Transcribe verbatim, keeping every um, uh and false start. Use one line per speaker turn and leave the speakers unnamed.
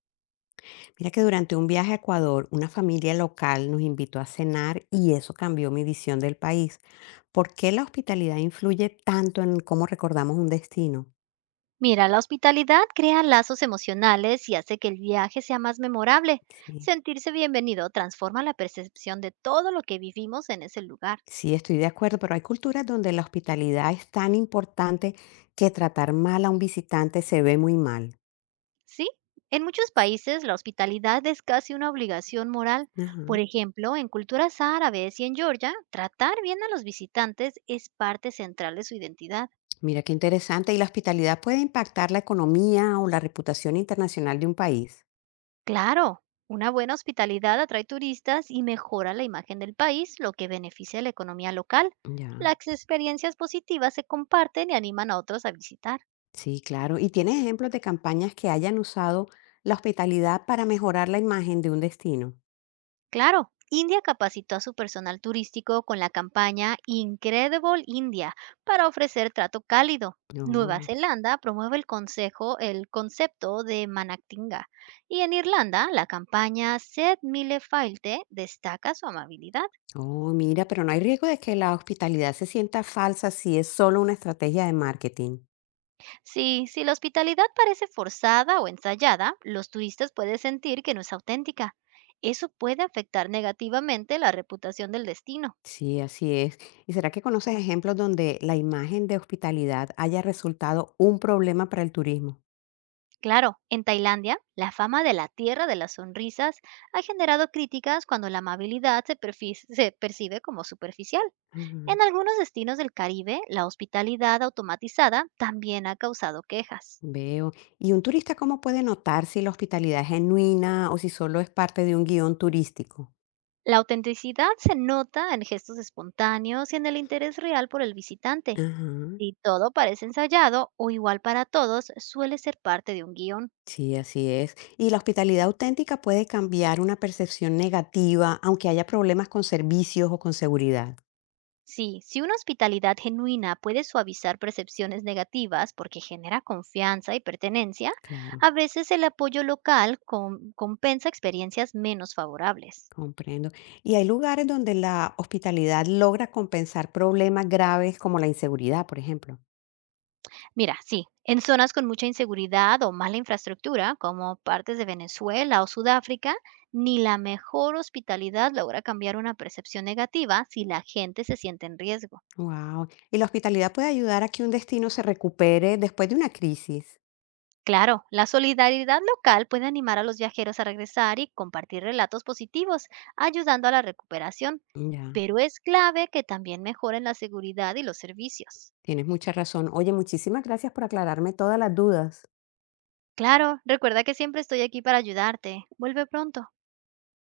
Mira que durante un viaje a Ecuador, una familia local nos invitó a cenar y eso cambió mi visión del país. ¿Por qué la hospitalidad influye tanto en cómo recordamos un destino?
Mira, la hospitalidad crea lazos emocionales y hace que el viaje sea más memorable.
Sí,
Sentirse bienvenido transforma la percepción de todo lo que vivimos en ese lugar.
sí, estoy de acuerdo, pero hay culturas donde la hospitalidad es tan importante que tratar mal a un visitante se ve muy mal.
¿Sí? En muchos países la hospitalidad es casi una obligación moral. Por
Ajá.
ejemplo, en culturas árabes y en Georgia, tratar bien a los visitantes es parte central de su identidad.
Mira qué interesante. ¿Y la hospitalidad puede impactar la economía o la reputación internacional de un país?
Claro, una buena hospitalidad atrae turistas y mejora la imagen del país, lo que beneficia a la economía local.
Ya.
Las experiencias positivas se comparten y animan a otros a visitar.
Sí, claro. ¿Y tienes ejemplos de campañas que hayan usado la hospitalidad para mejorar la imagen de un destino?
Claro, India capacitó a su personal turístico con la campaña Incredible India para ofrecer trato cálido. Nueva
No.
Zelanda promueve el consejo, el concepto de Manactinga. Y en Irlanda, la campaña Sed Mile Failte destaca su amabilidad.
Oh, mira, pero no hay riesgo de que la hospitalidad se sienta falsa si es solo una estrategia de marketing.
Sí, si la hospitalidad parece forzada o ensayada, los turistas pueden sentir que no es auténtica. Eso puede afectar negativamente la reputación del destino.
Sí, así es. ¿Y será que conoces ejemplos donde la imagen de hospitalidad haya resultado un problema para el turismo?
Claro, en Tailandia, la fama de la tierra de las sonrisas ha generado críticas cuando la amabilidad se, perfi- se percibe como superficial.
Ajá,
En algunos destinos del Caribe, la hospitalidad automatizada también ha causado quejas.
veo. ¿Y un turista cómo puede notar si la hospitalidad es genuina o si solo es parte de un guión turístico?
La autenticidad se nota en gestos espontáneos y en el interés real por el visitante.
Ajá.
Si todo parece ensayado o igual para todos, suele ser parte de un guión.
Sí, así es. Y la hospitalidad auténtica puede cambiar una percepción negativa, aunque haya problemas con servicios o con seguridad.
Sí, si una hospitalidad genuina puede suavizar percepciones negativas porque genera confianza y pertenencia,
Claro,
a veces el apoyo local com- compensa experiencias menos favorables.
comprendo. Y hay lugares donde la hospitalidad logra compensar problemas graves como la inseguridad, por ejemplo.
Mira, sí, en zonas con mucha inseguridad o mala infraestructura, como partes de Venezuela o Sudáfrica, ni la mejor hospitalidad logra cambiar una percepción negativa si la gente se siente en riesgo.
Wow. Y la hospitalidad puede ayudar a que un destino se recupere después de una crisis.
Claro, la solidaridad local puede animar a los viajeros a regresar y compartir relatos positivos, ayudando a la recuperación,
Ya,
pero es clave que también mejoren la seguridad y los servicios.
tienes mucha razón. Oye, muchísimas gracias por aclararme todas las dudas.
Claro, recuerda que siempre estoy aquí para ayudarte. Vuelve pronto.